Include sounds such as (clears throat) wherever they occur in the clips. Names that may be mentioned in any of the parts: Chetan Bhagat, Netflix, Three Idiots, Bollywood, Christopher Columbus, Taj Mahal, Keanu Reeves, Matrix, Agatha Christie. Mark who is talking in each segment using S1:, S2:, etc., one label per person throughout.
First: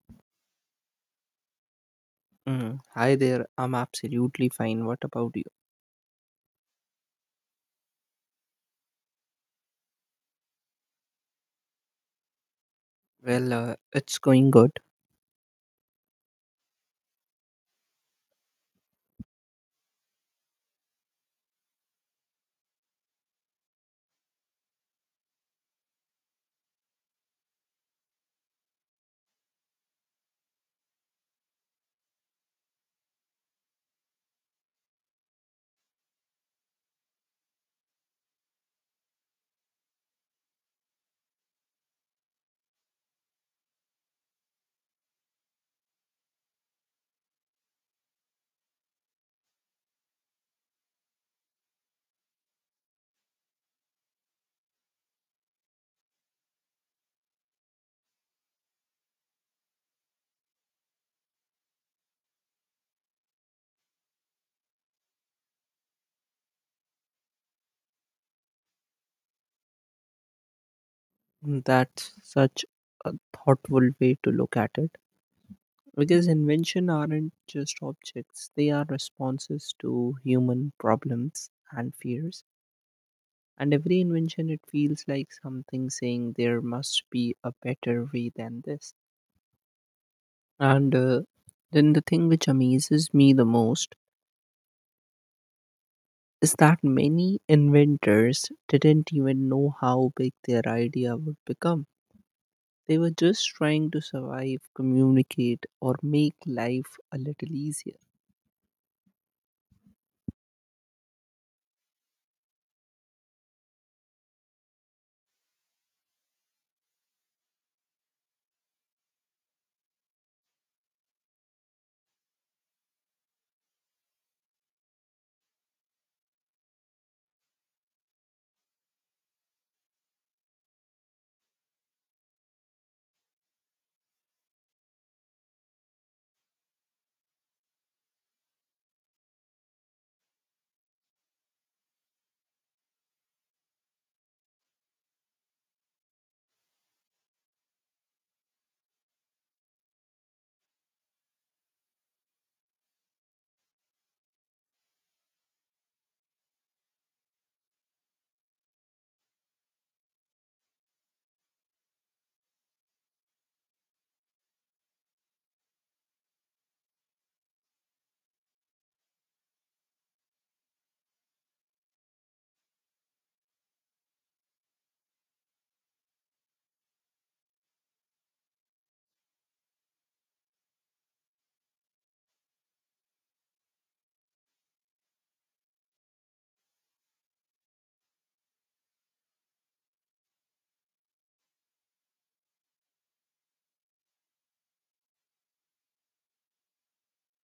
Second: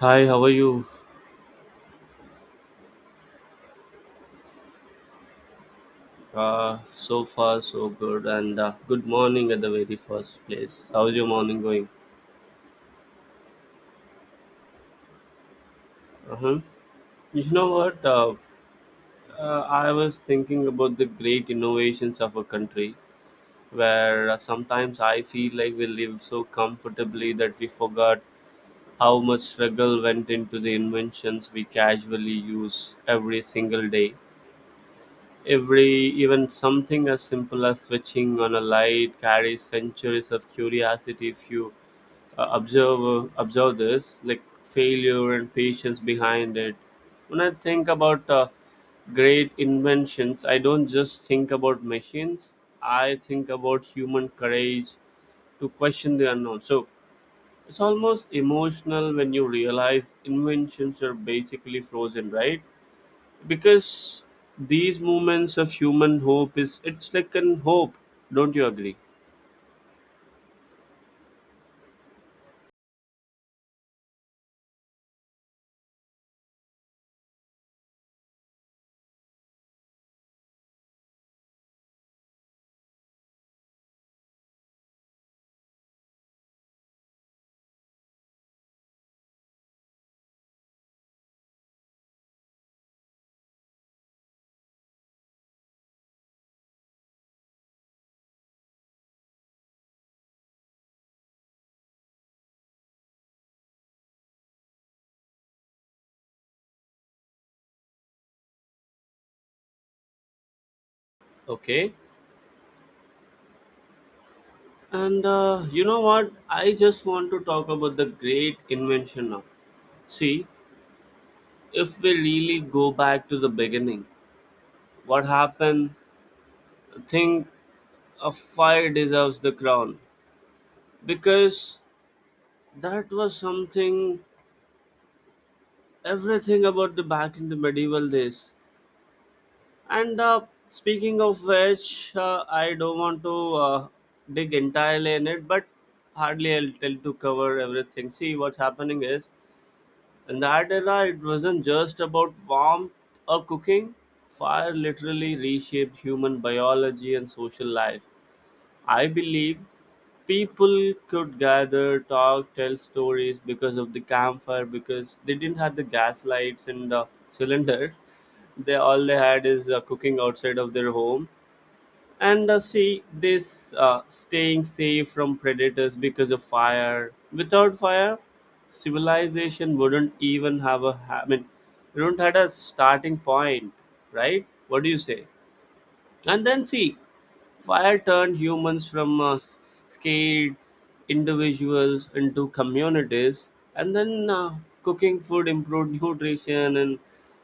S1: Hi, how are you?
S2: Mm. Hi there, I'm absolutely fine. What about you?
S1: So far, so good. And good morning at the very first place. How's your morning going?
S2: Well, it's going good.
S1: Uh-huh. You know what? I was thinking about the great innovations of a country where sometimes I feel like we live so comfortably that we forgot how much struggle went into the inventions we casually use every single day. Every even something as simple as switching on a light carries centuries of curiosity if you observe this like failure and patience behind it when I think about great inventions I don't just think about machines. I think about human courage to question the unknown, so it's almost emotional when you realize inventions are basically frozen, right? Because these moments of human hope is it's like an hope. Don't you agree?
S2: Mm, that's such a thoughtful way to look at it because invention aren't just objects, they are responses to human problems and fears. And every invention, it feels like something saying there must be a better way than this. And Then the thing which amazes me the most is that many inventors didn't even know how big their idea would become. They were just trying to survive, communicate, or make life a little easier.
S1: Okay. and You know what? I just want to talk about the great invention now. See, if we really go back to the beginning, what happened? Think, a fire deserves the crown because that was something. Everything about the back in the medieval days. And Speaking of which, I don't want to dig entirely in it, but hardly I'll tell to cover everything. See, what's happening is in that era, it wasn't just about warmth or cooking. Fire literally reshaped human biology and social life. I believe people could gather, talk, tell stories because of the campfire, because they didn't have the gas lights and the cylinder. They had is cooking outside of their home, and see this staying safe from predators because of fire. Without fire, civilization wouldn't even I mean, wouldn't had a starting point, right? What do you say? And then see, fire turned humans from scared individuals into communities, and then cooking food improved nutrition, and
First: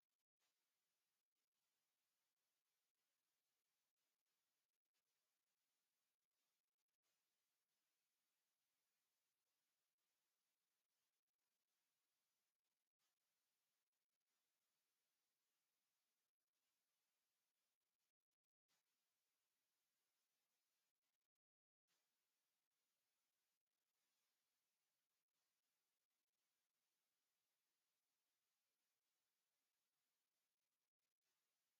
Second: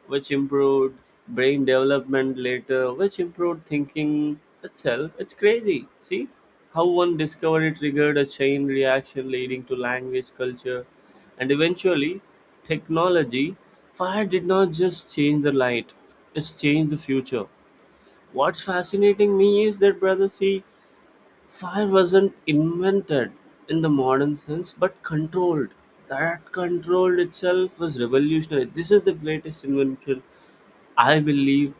S1: which improved brain development later, which improved thinking itself. It's crazy. See how one discovery triggered a chain reaction leading to language, culture, and eventually technology. Fire did not just change the light; it's changed the future. What's fascinating me is that, brother, see, fire wasn't invented in the modern sense, but controlled. That control itself was revolutionary. This is the greatest invention, I believe,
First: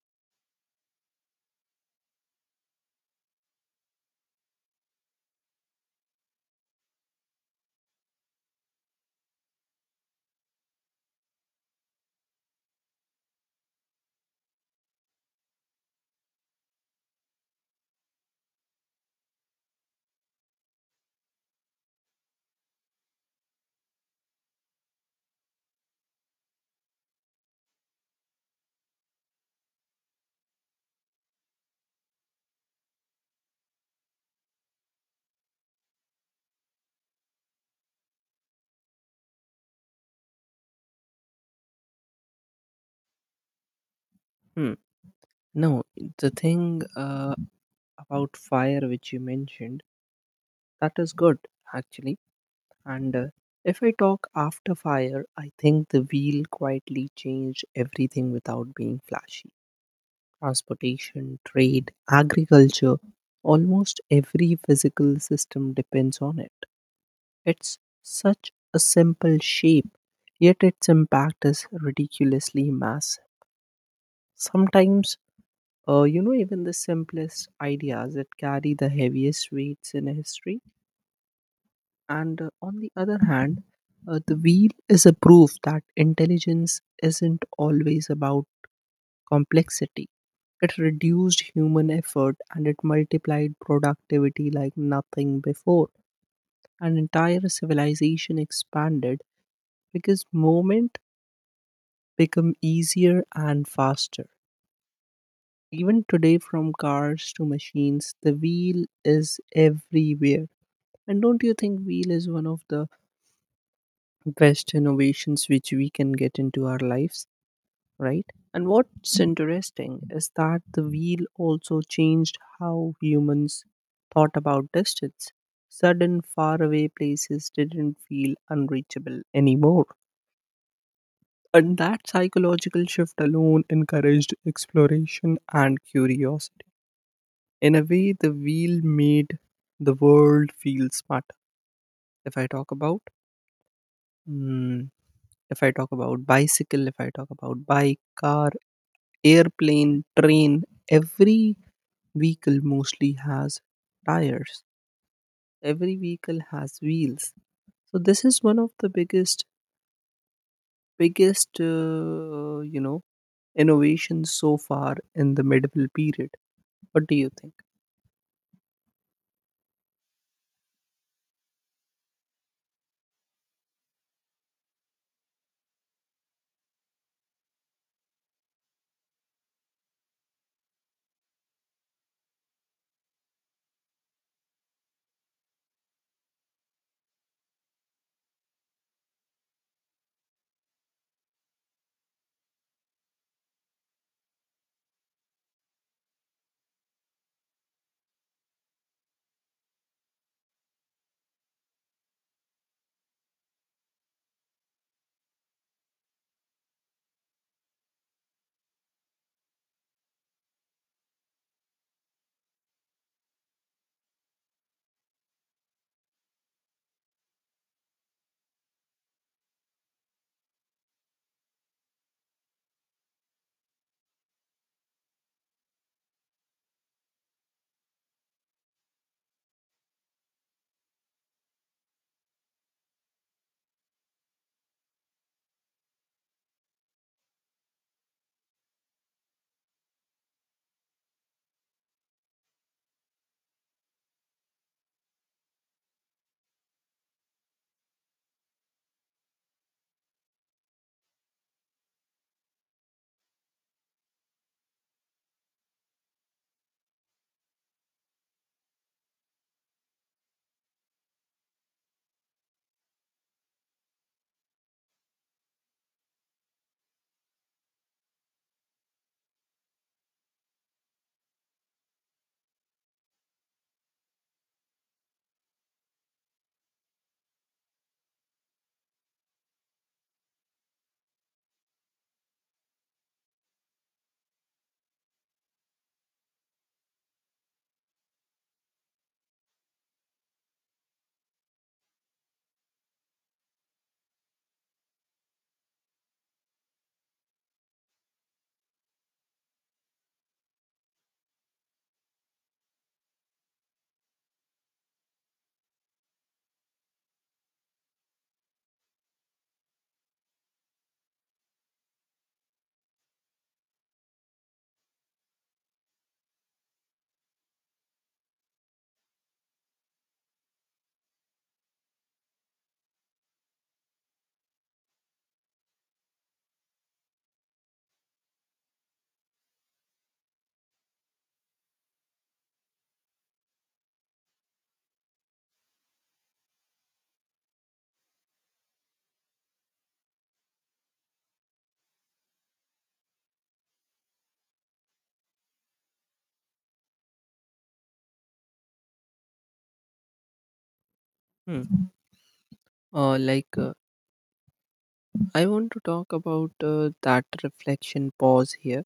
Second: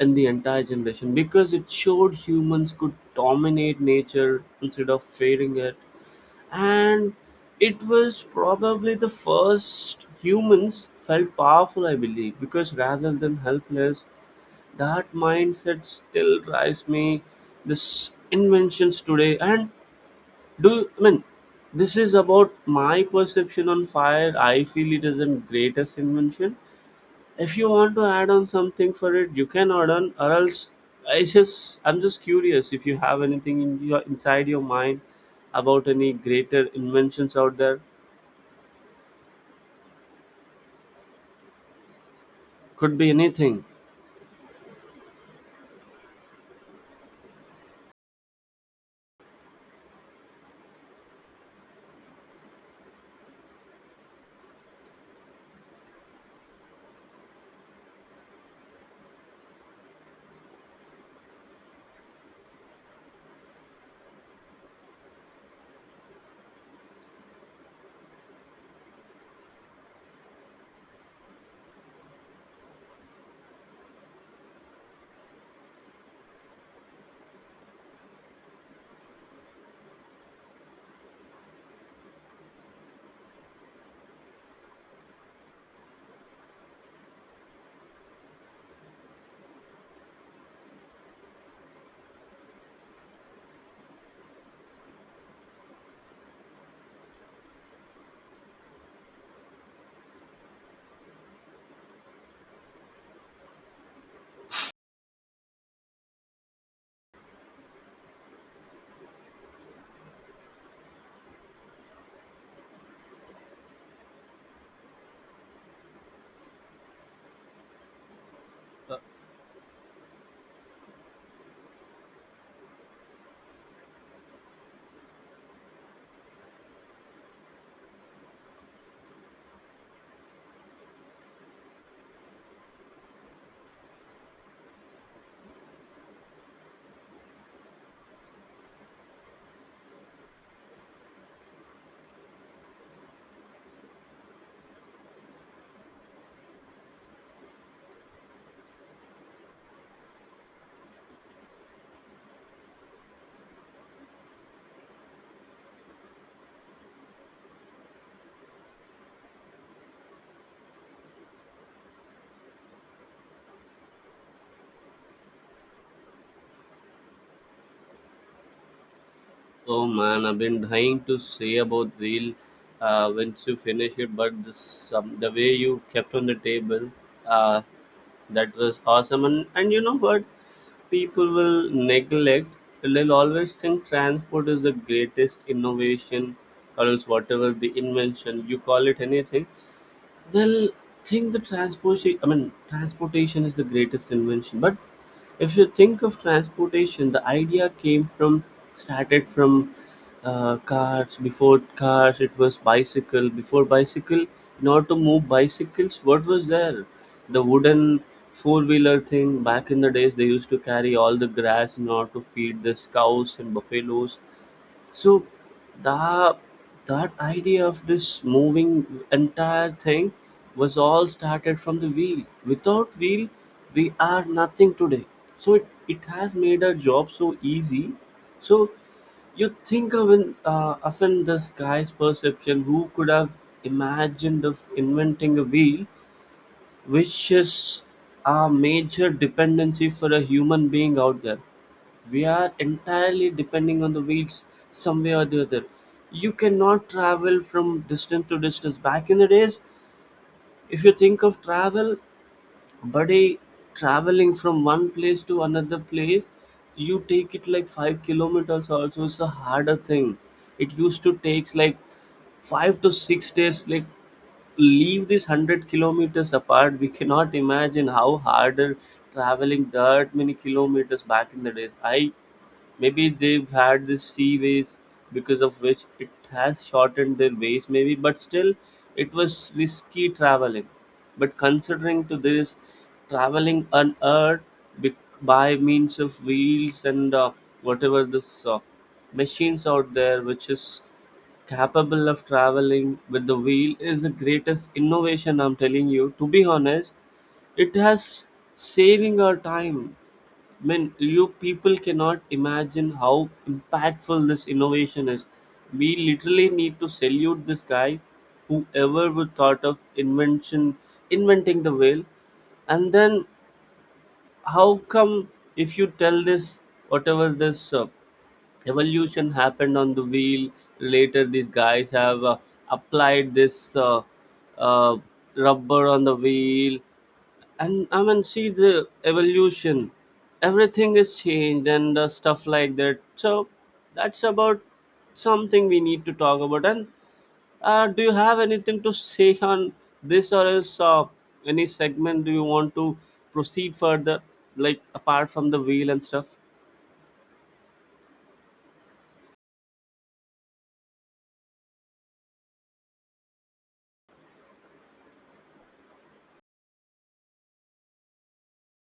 S1: in the entire generation because it showed humans could dominate nature instead of fearing it. And it was probably the first humans felt powerful, I believe, because rather than helpless, that mindset still drives me this inventions today. And I mean, this is about my perception on fire. I feel it is a greatest invention. If you want to add on something for it, you can add on, or else I'm just curious if you have anything in your inside your mind about any greater inventions out there. Could be anything.
S2: Hmm. No, the thing about fire which you mentioned, that is good actually. And if I talk after fire, I think the wheel quietly changed everything without being flashy transportation, trade, agriculture, almost every physical system depends on it. It's such a simple shape, yet its impact is ridiculously massive. Sometimes, you know, even the simplest ideas that carry the heaviest weights in history. And On the other hand, the wheel is a proof that intelligence isn't always about complexity. It reduced human effort and it multiplied productivity like nothing before. An entire civilization expanded because movement became easier and faster. Even today, from cars to machines, the wheel is everywhere. And don't you think wheel is one of the best innovations which we can get into our lives, right? And what's interesting is that the wheel also changed how humans thought about distance. Sudden, faraway places didn't feel unreachable anymore. And that psychological shift alone encouraged exploration and curiosity. In a way, the wheel made the world feel smarter. If I talk about, mm, If I talk about bicycle, if I talk about bike, car, airplane, train, every vehicle mostly has tires, every vehicle has wheels, so this is one of the biggest you know, innovations so far in the medieval period. What do you think?
S1: Oh man, I've been dying to say about Reel once you finish it, but this, the way you kept on the table, uh, that was awesome. And you know what? People will neglect, they'll always think transport is the greatest innovation, or else whatever the invention, you call it anything, they'll think the transportation. I mean, transportation is the greatest invention, but if you think of transportation, the idea came from, started from, cars. Before cars, it was bicycle. Before bicycle, in order to move bicycles, what was there? The wooden four-wheeler thing back in the days. They used to carry all the grass in order to feed the cows and buffaloes. So that that idea of this moving entire thing was all started from the wheel. Without wheel, we are nothing today. So it has made our job so easy. So you think of often this guy's perception, who could have imagined of inventing a wheel, which is a major dependency for a human being out there. We are entirely depending on the wheels some way or the other. You cannot travel from distance to distance. Back in the days, if you think of travel, buddy, traveling from one place to another place, you take it like 5 kilometers also, it's a harder thing. It used to takes like 5 to 6 days. Like, leave this 100 kilometers apart, we cannot imagine how harder traveling that many kilometers back in the days. I maybe they've had this sea ways, because of which it has shortened their ways maybe, but still it was risky traveling. But considering to this, traveling on earth by means of wheels and whatever this machines out there which is capable of traveling with the wheel is the greatest innovation. I'm telling you, to be honest, it has saving our time. I mean, you people cannot imagine how impactful this innovation is. We literally need to salute this guy, whoever would thought of invention, inventing the whale, and then how come if you tell this, whatever this evolution happened on the wheel later, these guys have applied this uh, rubber on the wheel. And I mean, see the evolution, everything is changed and stuff like that. So that's about something we need to talk about. And do you have anything to say on this, or else any segment do you want to proceed further, like apart from the wheel and stuff?
S2: Hmm. uh, like uh, I want to talk about that reflection pause here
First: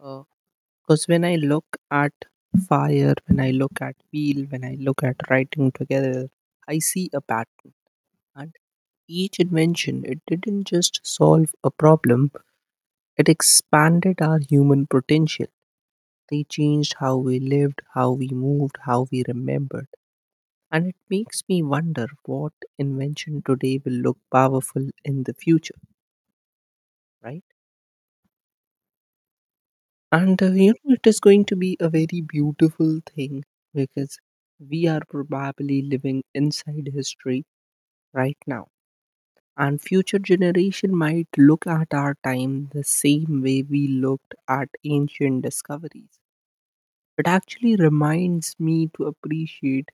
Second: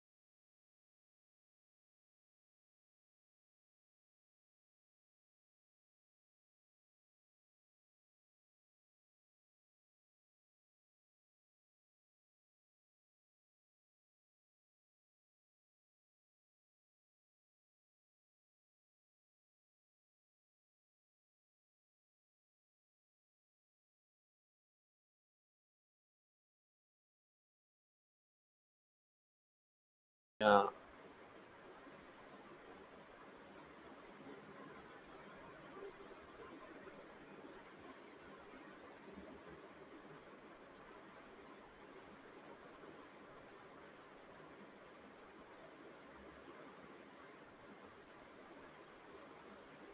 S2: because when I look at fire, when I look at wheel, when I look at writing together, I see a pattern, and each invention, it didn't just solve a problem. It expanded our human potential. They changed how we lived, how we moved, how we remembered. And it makes me wonder what invention today will look powerful in the future, right? And
S1: Yeah,
S2: you know, it is going to be a very beautiful thing because we are probably living inside history right now. And future generation might look at our time the same way we looked at ancient discoveries. It actually reminds me to appreciate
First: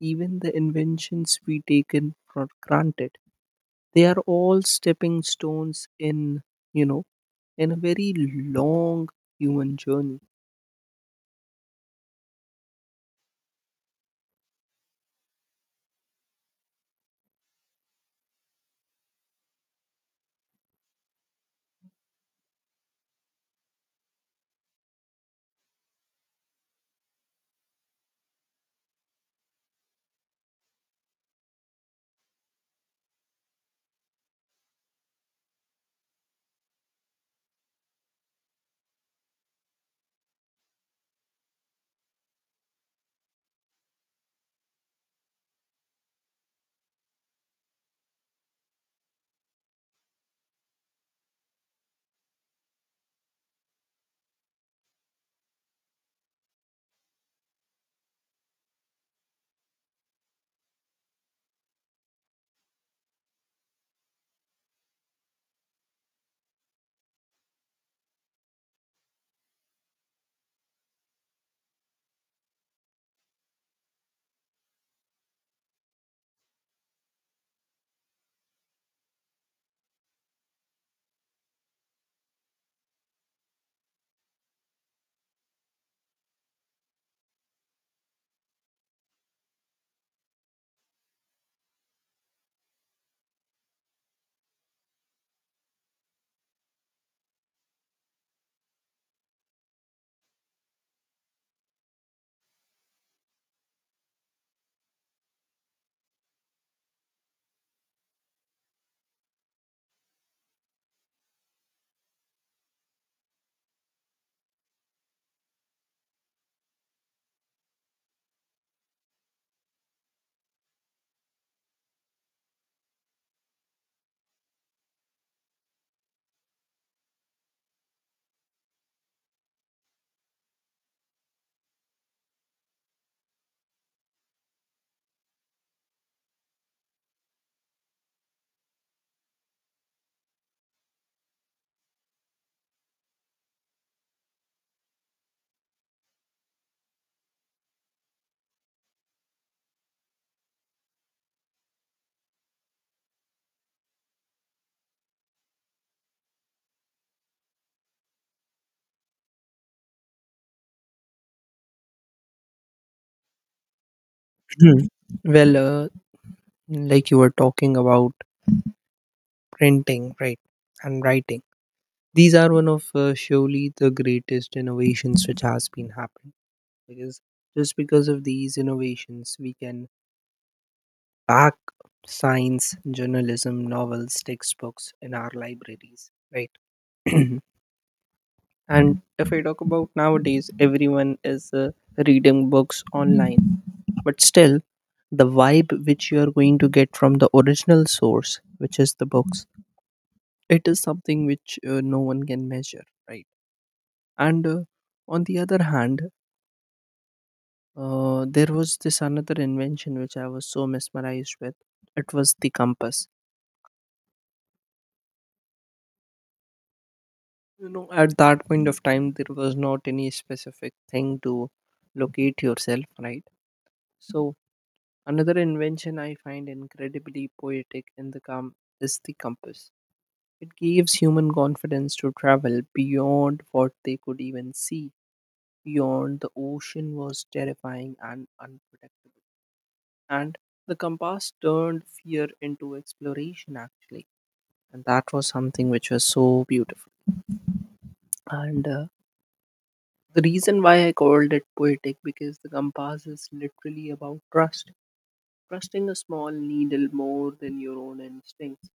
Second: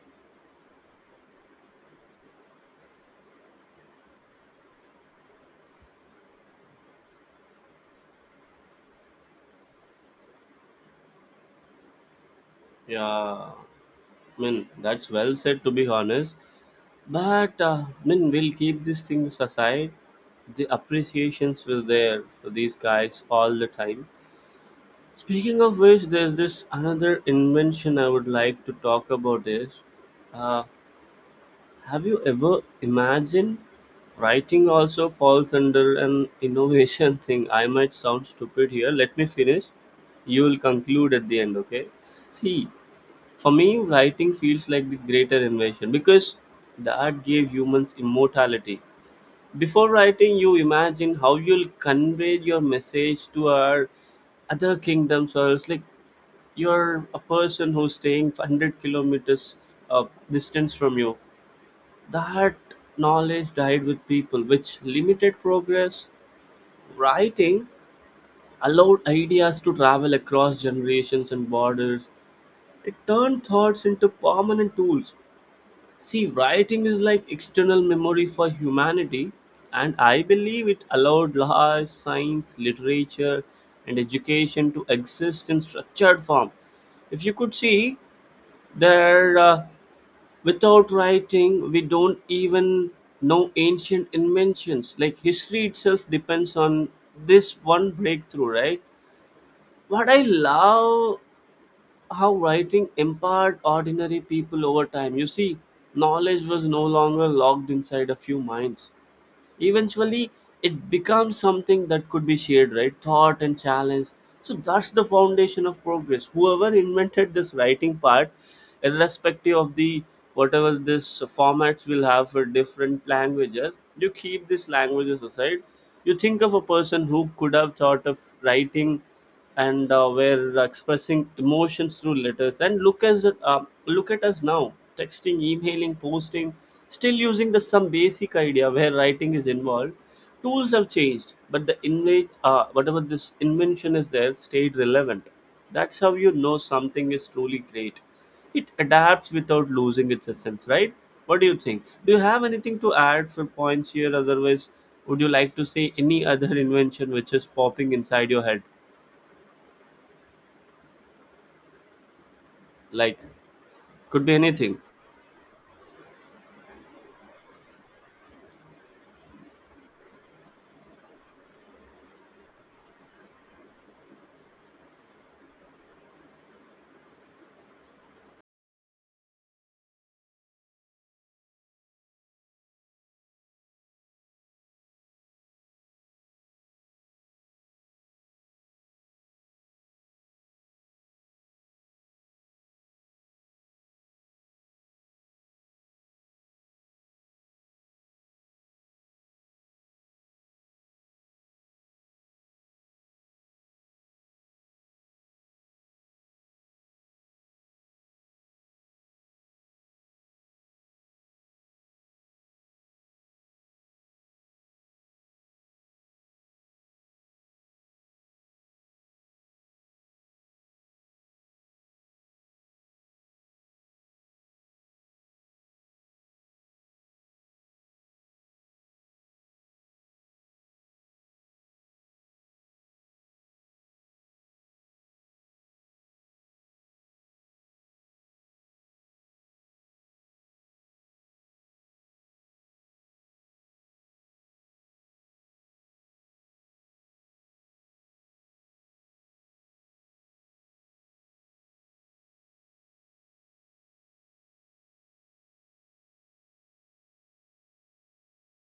S2: even the inventions we taken for granted. They are all stepping stones in, you know, in a very long human journey.
S1: yeah. I mean, that's well said, to be honest. But I mean, we'll keep these things aside. The appreciations were there for these guys all the time. Speaking of which, there's this another invention I would like to talk about. Is uh, have you ever imagined writing also falls under an innovation (laughs) thing? I might sound stupid here. Let me finish. You will conclude at the end, okay? See, for me, writing feels like the greater invention because the art gave humans immortality. Before writing, you imagine how you'll convey your message to our other kingdoms, or else like you're a person who's staying 100 kilometers uh, distance from you. That knowledge died with people, which limited progress. Writing allowed ideas to travel across generations and borders. It turned thoughts into permanent tools. See, writing is like external memory for humanity, and I believe it allowed large science, literature, and education to exist in structured form. If you could see, there, without writing, we don't even know ancient inventions. Like history itself depends on this one breakthrough, right? What I love how writing empowered ordinary people over time. You see, knowledge was no longer locked inside a few minds. Eventually, it becomes something that could be shared, right? Thought and challenge. So that's the foundation of progress. Whoever invented this writing part, irrespective of the whatever this formats will have for different languages, you keep these languages aside. You think of a person who could have thought of writing, and we're expressing emotions through letters. And look at us now, texting, emailing, posting, still using the some basic idea where writing is involved. Tools have changed, but the invent whatever this invention is there stayed relevant. That's how you know something is truly great. It adapts without losing its essence, right? What do you think? Do you have anything to add for points here? Otherwise, would you like to say any other (laughs) invention which is popping inside your head? Like, could be anything.
S2: Hmm. Well, uh, like you were talking about printing, right, and writing. These are one of surely the greatest innovations which has been happening. Because just because of these innovations, we can pack science, journalism, novels, textbooks in our libraries, right? (clears throat) And if I talk about nowadays, everyone is reading books online, but still the vibe which you are going to get from the original source, which is the books, it is something which no one can measure, right? and On the other hand, there was this another invention which I was so mesmerized with, it was the compass. You know, at that point of time, there was not any specific thing to locate yourself, right? So, another invention I find incredibly poetic in the com is the compass. It gives human confidence to travel beyond what they could even see. Beyond the ocean was terrifying and unpredictable. And the compass turned fear into exploration, actually. And that was something which was so beautiful. And the reason why I called it poetic because the compass is literally about trust, trusting a small needle more than your own instincts.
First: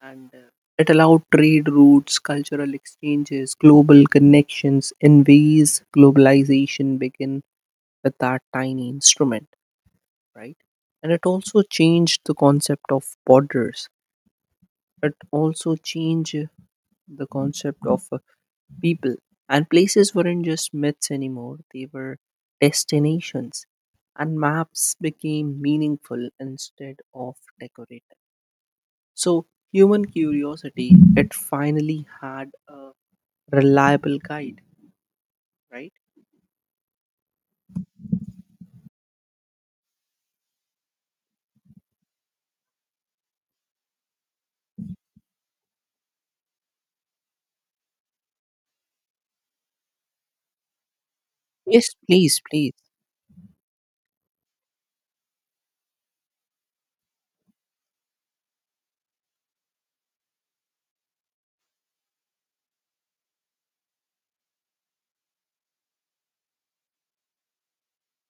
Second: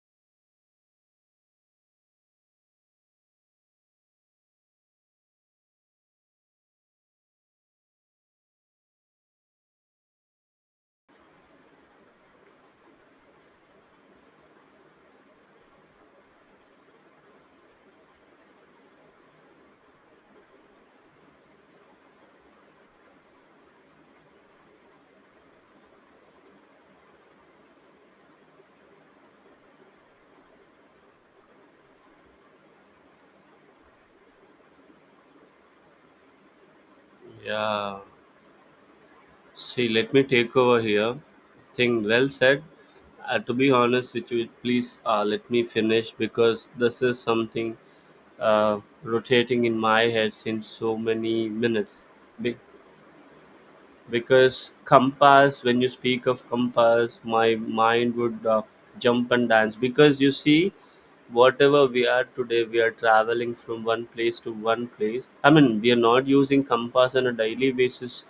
S2: And it allowed trade routes, cultural exchanges, global connections in ways globalization began with that tiny instrument, right? And it also changed the concept of borders. It also changed the concept of people. And places weren't just myths anymore, they were destinations. And maps became meaningful instead of decorative. So, human curiosity, it finally had a reliable guide, right?
S1: Yeah, see, let me take over here. Thing well said. To be honest with you, please, let me finish, because this is something rotating in my head since so many
S2: Yes,
S1: minutes.
S2: please,
S1: Be-
S2: please.
S1: because compass, when you speak of compass, my mind would jump and dance. Because you see, whatever we are today, we are traveling from one place to one place. I mean, we are not using compass on a daily basis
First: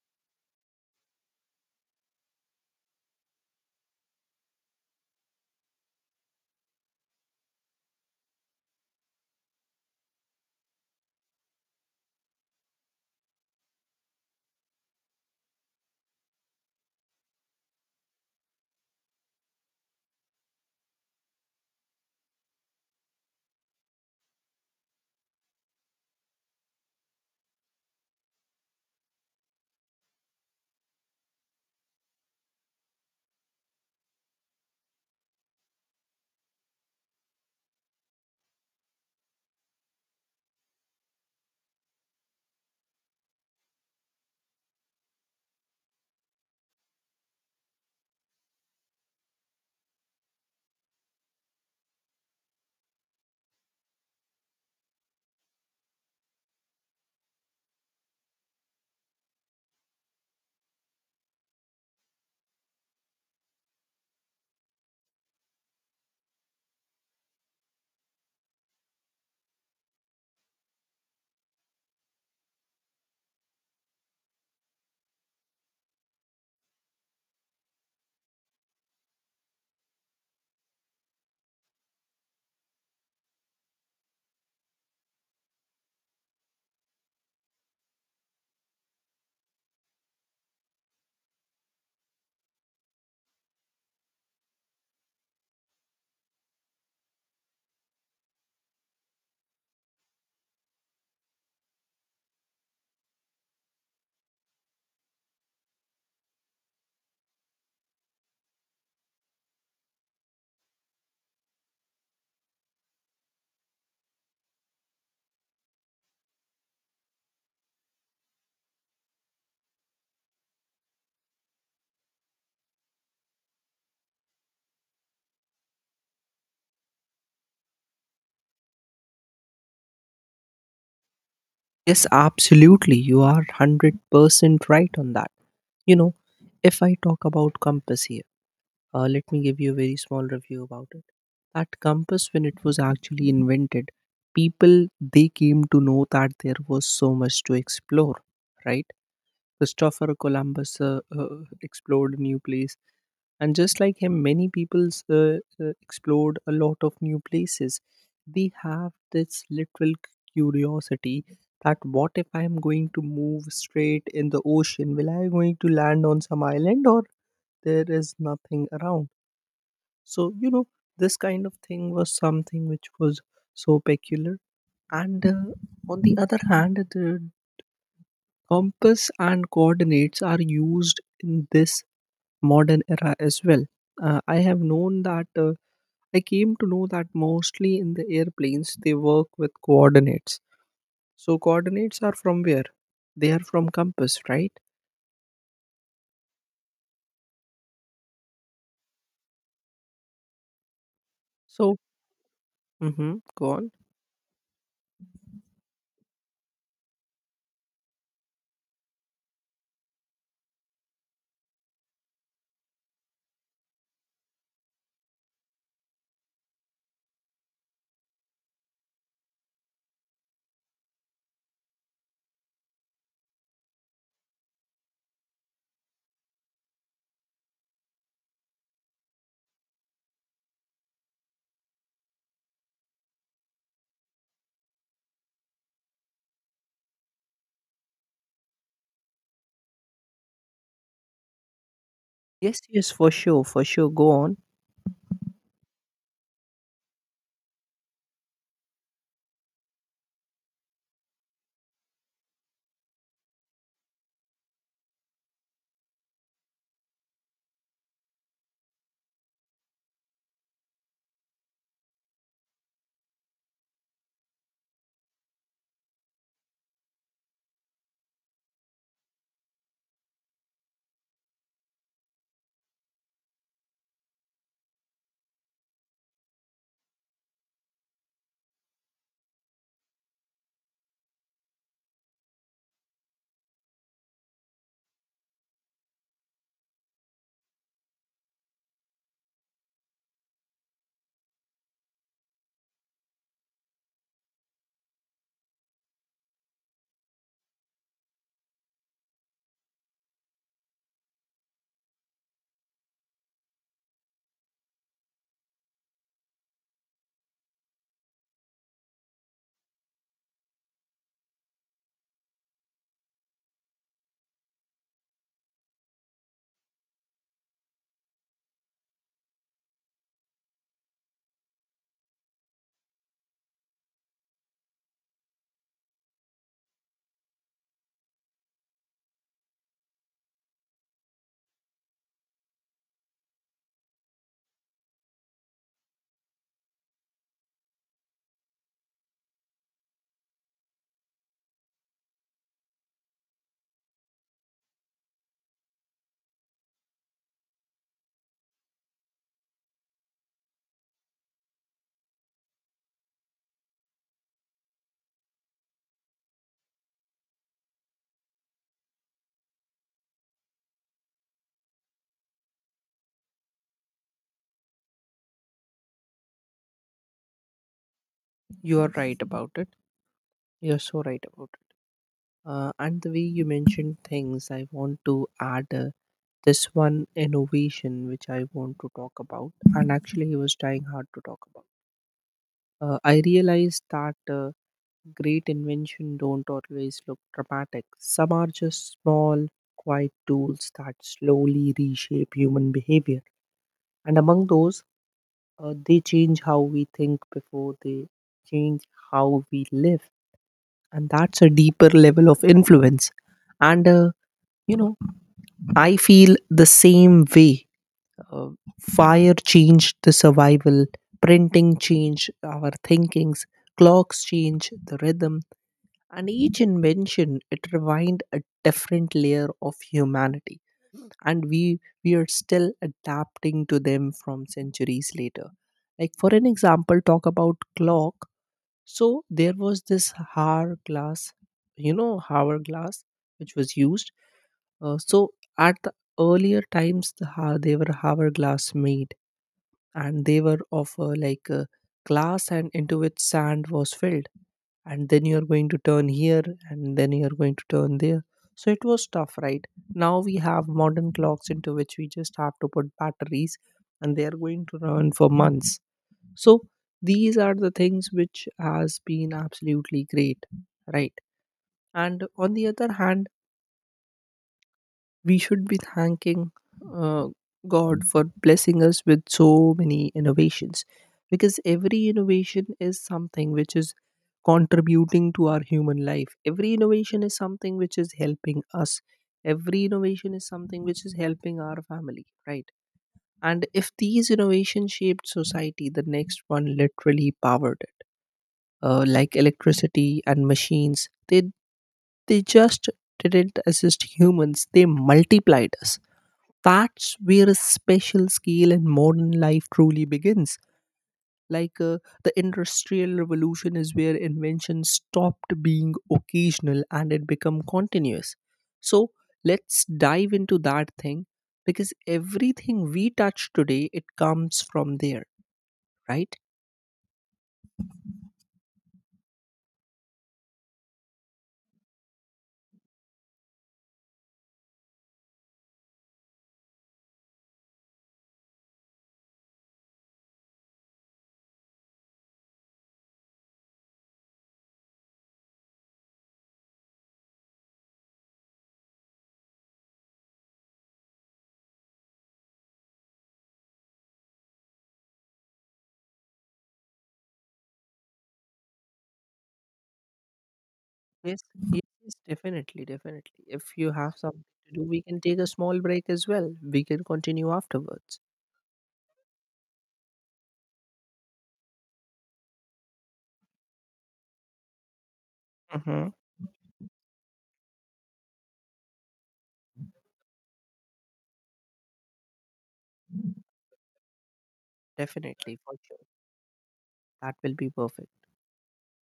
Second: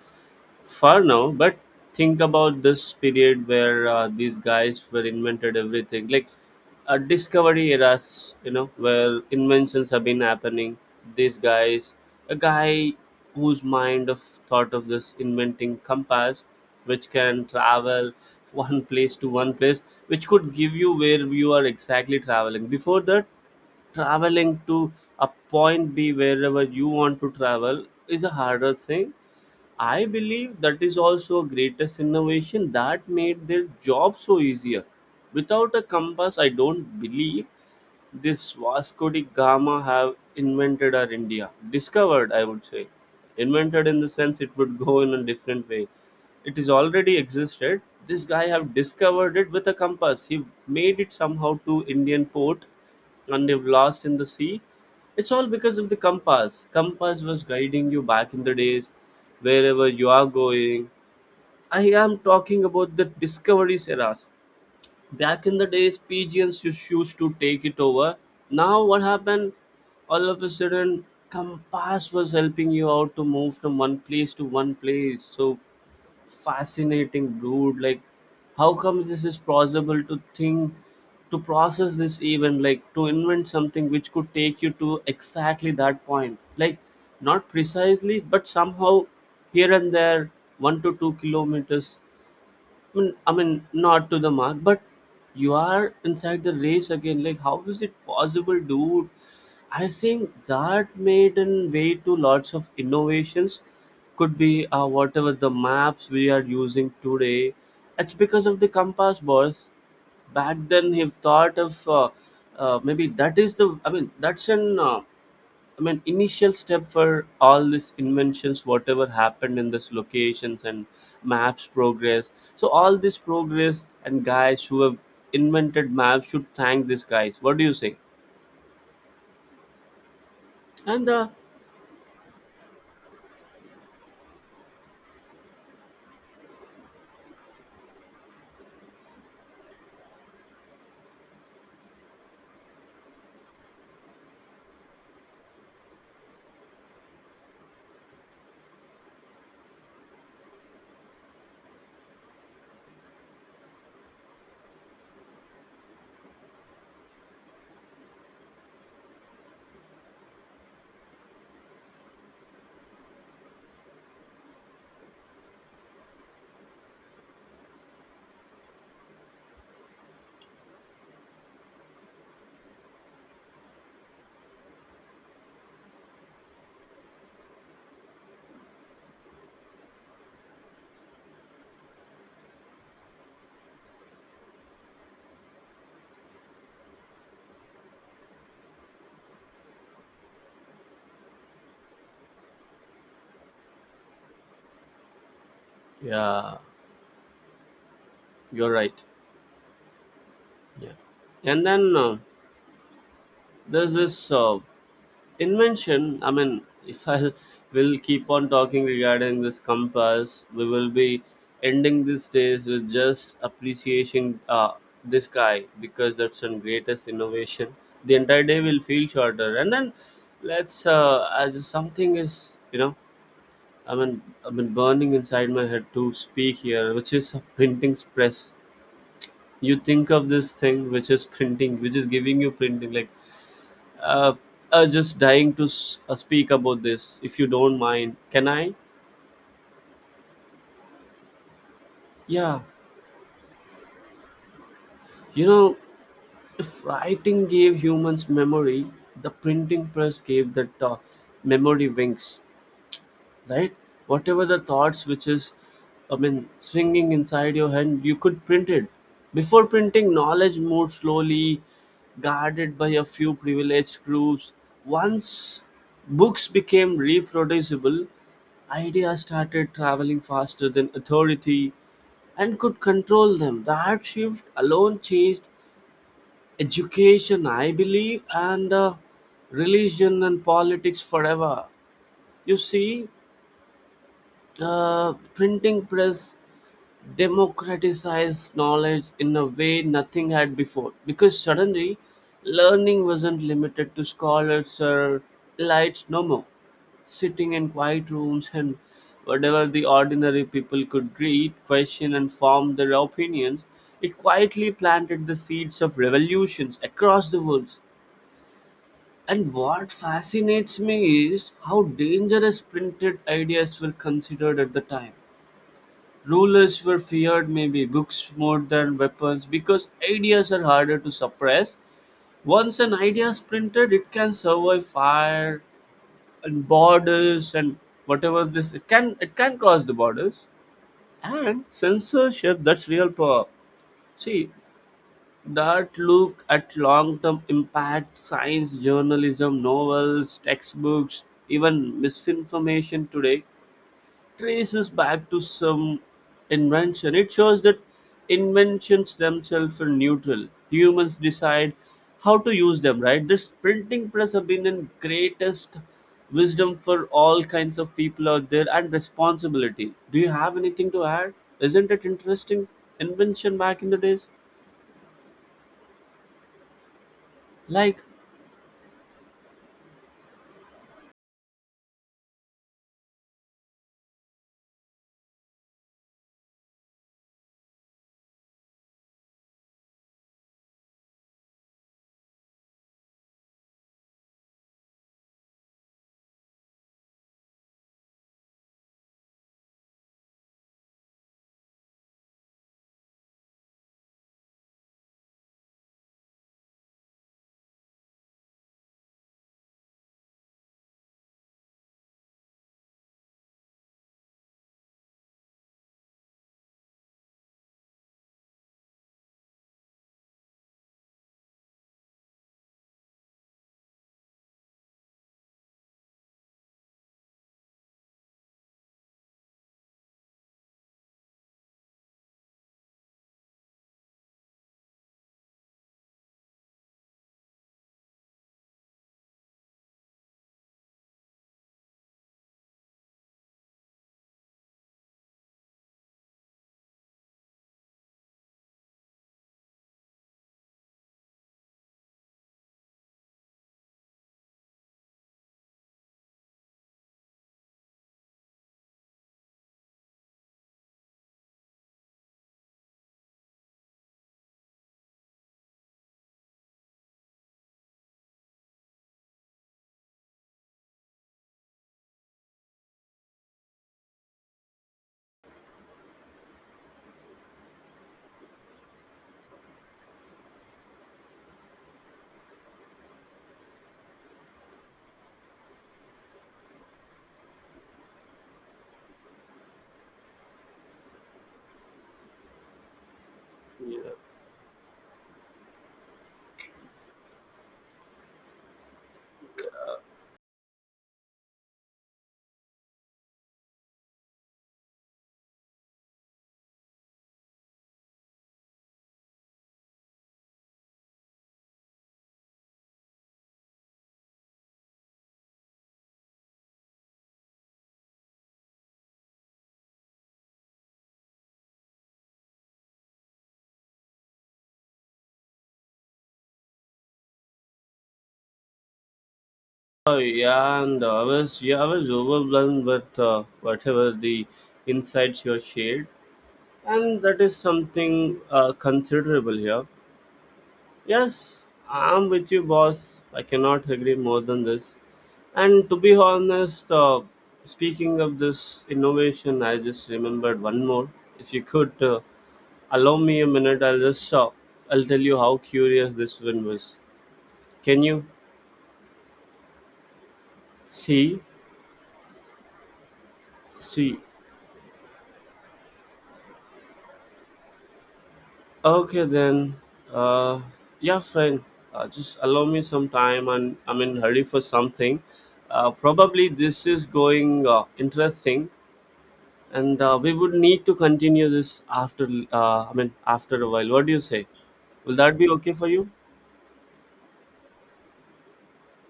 S1: far now, but think about this period where these guys were invented everything, like a discovery eras, you know, where inventions have been happening. These guys a guy whose mind of thought of this inventing compass which can travel (laughs) one place to one place, which could give you where you are exactly traveling. Before that, traveling to a point b wherever you want to travel is a harder thing. I believe that is also greatest innovation that made their job so easier. Without a compass, I don't believe this Vasco da Gama have invented our India. Discovered, I would say. Invented in the sense it would go in a different way. It is already existed. This guy have discovered it with a compass. He made it somehow to Indian port, and they've lost in the sea. It's all because of the compass. Compass was guiding you back in the days, wherever you are going. I am talking about the discoveries eras. Back in the days pigeons used to take it over. Now, what happened? All of a sudden compass was helping you out to move from one place to one place. So fascinating, dude. Like, how come this is possible to think, to process this even, like to invent something which could take you to exactly that point, like not precisely but somehow, here and there, 1 to 2 kilometers. I mean, not to the mark, but you are inside the race again. Like, how is it possible, dude? I think that made a way to lots of innovations. Could be whatever the maps we are using today. It's because of the compass, boss. Back then, he thought of maybe that is the. I mean, that's an I mean, initial step for all these inventions, whatever happened in this locations and maps progress. So all this progress and guys who have invented maps should thank these guys. What do you say? And
S2: Yes, absolutely. You are 100% right on that. You know, if I talk about compass here, uh, let me give you a very small review about it. That compass, when it was actually invented, people they came to know that there was so much to explore, right? Christopher Columbus explored new place, and just like him, many people explored a lot of new places. They have this literal curiosity that what if I am going to move straight in the ocean? Will I going to land on some island, or there is nothing around? So, you know, this kind of thing was something which was so peculiar. And on the other hand, the compass and coordinates are used in this modern era as well. I have known that, I came to know that mostly in the airplanes they work with coordinates. So, coordinates are from where? They are from compass, right?
S1: yeah, you're right. Yeah, and
S2: So,
S1: then
S2: mm-hmm, go on.
S1: there's this. Invention, I mean, if I will keep on talking regarding this compass we will be ending these days with just appreciating this guy because that's the greatest innovation. The entire day will feel shorter. And then let's as something is, I mean, I've been burning inside my head to speak here, which is a printing press. You think of this thing which is printing, which is giving you printing, like uh, just dying to speak about this. If you don't mind, can I? Yeah.
S2: Yes, yes, for sure, for sure. Go on.
S1: You know, if writing gave humans memory, the printing press gave that memory wings, right? Whatever the thoughts which is, I mean, swinging inside your head, you could print it. Before printing, knowledge moved slowly, guarded by a few privileged groups. Once books became reproducible, ideas started traveling faster than authority and could control them. That shift alone changed education, I believe, and religion and politics forever. You see, printing press democratized knowledge in a way nothing had before, because suddenly learning wasn't limited to scholars or elites no more, sitting in quiet rooms, and whatever the ordinary people could read, question and form their opinions. It quietly planted the seeds of revolutions across the world. And what fascinates me is how dangerous printed ideas were considered at the time. Rulers were feared maybe books more than weapons because ideas are harder to suppress. Once an idea is printed, it can survive fire and borders, and whatever this, it can cross the borders. And censorship, that's real power. See, that look at long term impact, science, journalism, novels, textbooks, even misinformation today traces back to some invention. It shows that inventions themselves are neutral. Humans decide how to use them, right? This printing press have been in greatest wisdom for all kinds of people out there and responsibility. Do you have anything to add? Isn't it interesting invention back in the days? Like.
S2: You are right about it. You're so right about it. And the way you mentioned things, I want to add this one innovation which I want to talk about. And actually, I was trying hard to talk about. I realized that great invention don't always look dramatic. Some are just small, quiet tools that slowly reshape human behavior. And among those, they change how we think before they change how we live, and that's a deeper level of influence. And you know, I feel the same way. Uh, fire changed the survival, printing changed our thinkings, clocks change the rhythm, and each invention, it refined a different layer of humanity. And we are still adapting to them from centuries later. Like for an example, talk about clock. So there was this hourglass, you know, hourglass which was used, so at the earlier times, they were hourglass made, and they were of glass and into which sand was filled. And then you are going to turn here, and then you are going to turn there. So it was tough, right? Now we have modern clocks into which we just have to put batteries, and they are going to run for months. So these are the things which has been absolutely great, right? And on the other hand, we should be thanking uh, God for blessing us with so many innovations because every innovation is something which is contributing to our human life. Every innovation is something which is helping us. Every innovation is something which is helping our family, right? And if these innovations shaped society, the next one literally powered it. Like electricity and machines, they just didn't assist humans, they multiplied us. That's where a special skill in modern life truly begins. Like the Industrial Revolution is where invention stopped being occasional and it become continuous. So let's dive into that thing because everything we touch today, it comes from there, right?
S1: Oh, yeah, and I was overwhelmed with whatever the insights you shared. And that is something considerable here. Yes, I'm with you, boss. I cannot agree more than this. And to be honest, speaking of this innovation, I just remembered one more. If you could allow me a minute, I'll tell you how curious this one was. Can you see?
S2: Yes, yes, yes, definitely, definitely. If you have
S1: See,
S2: something to do, we can take a small break as well. We can continue afterwards.
S1: okay then, uh, yeah, fine. Just allow me some time, and I'm in hurry for something.
S2: Mm-hmm.
S1: Probably this is going interesting, and we would need to continue this after. I mean, after a while. What do you say? Will that be
S2: Definitely,
S1: okay
S2: for
S1: for
S2: sure.
S1: you?
S2: That will be perfect.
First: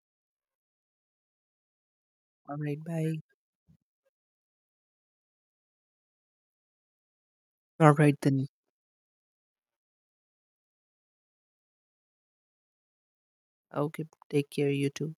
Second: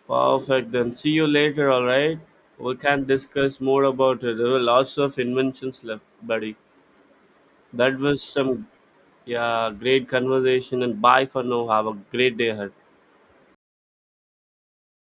S1: Perfect. Then see you later. All right.
S2: All
S1: We
S2: right,
S1: can
S2: bye.
S1: discuss more about it. There were lots of inventions left, buddy.
S2: All
S1: That
S2: right
S1: was
S2: then.
S1: some, yeah, great conversation. And bye for now. Have a great day ahead.
S2: Okay. Take care. You too.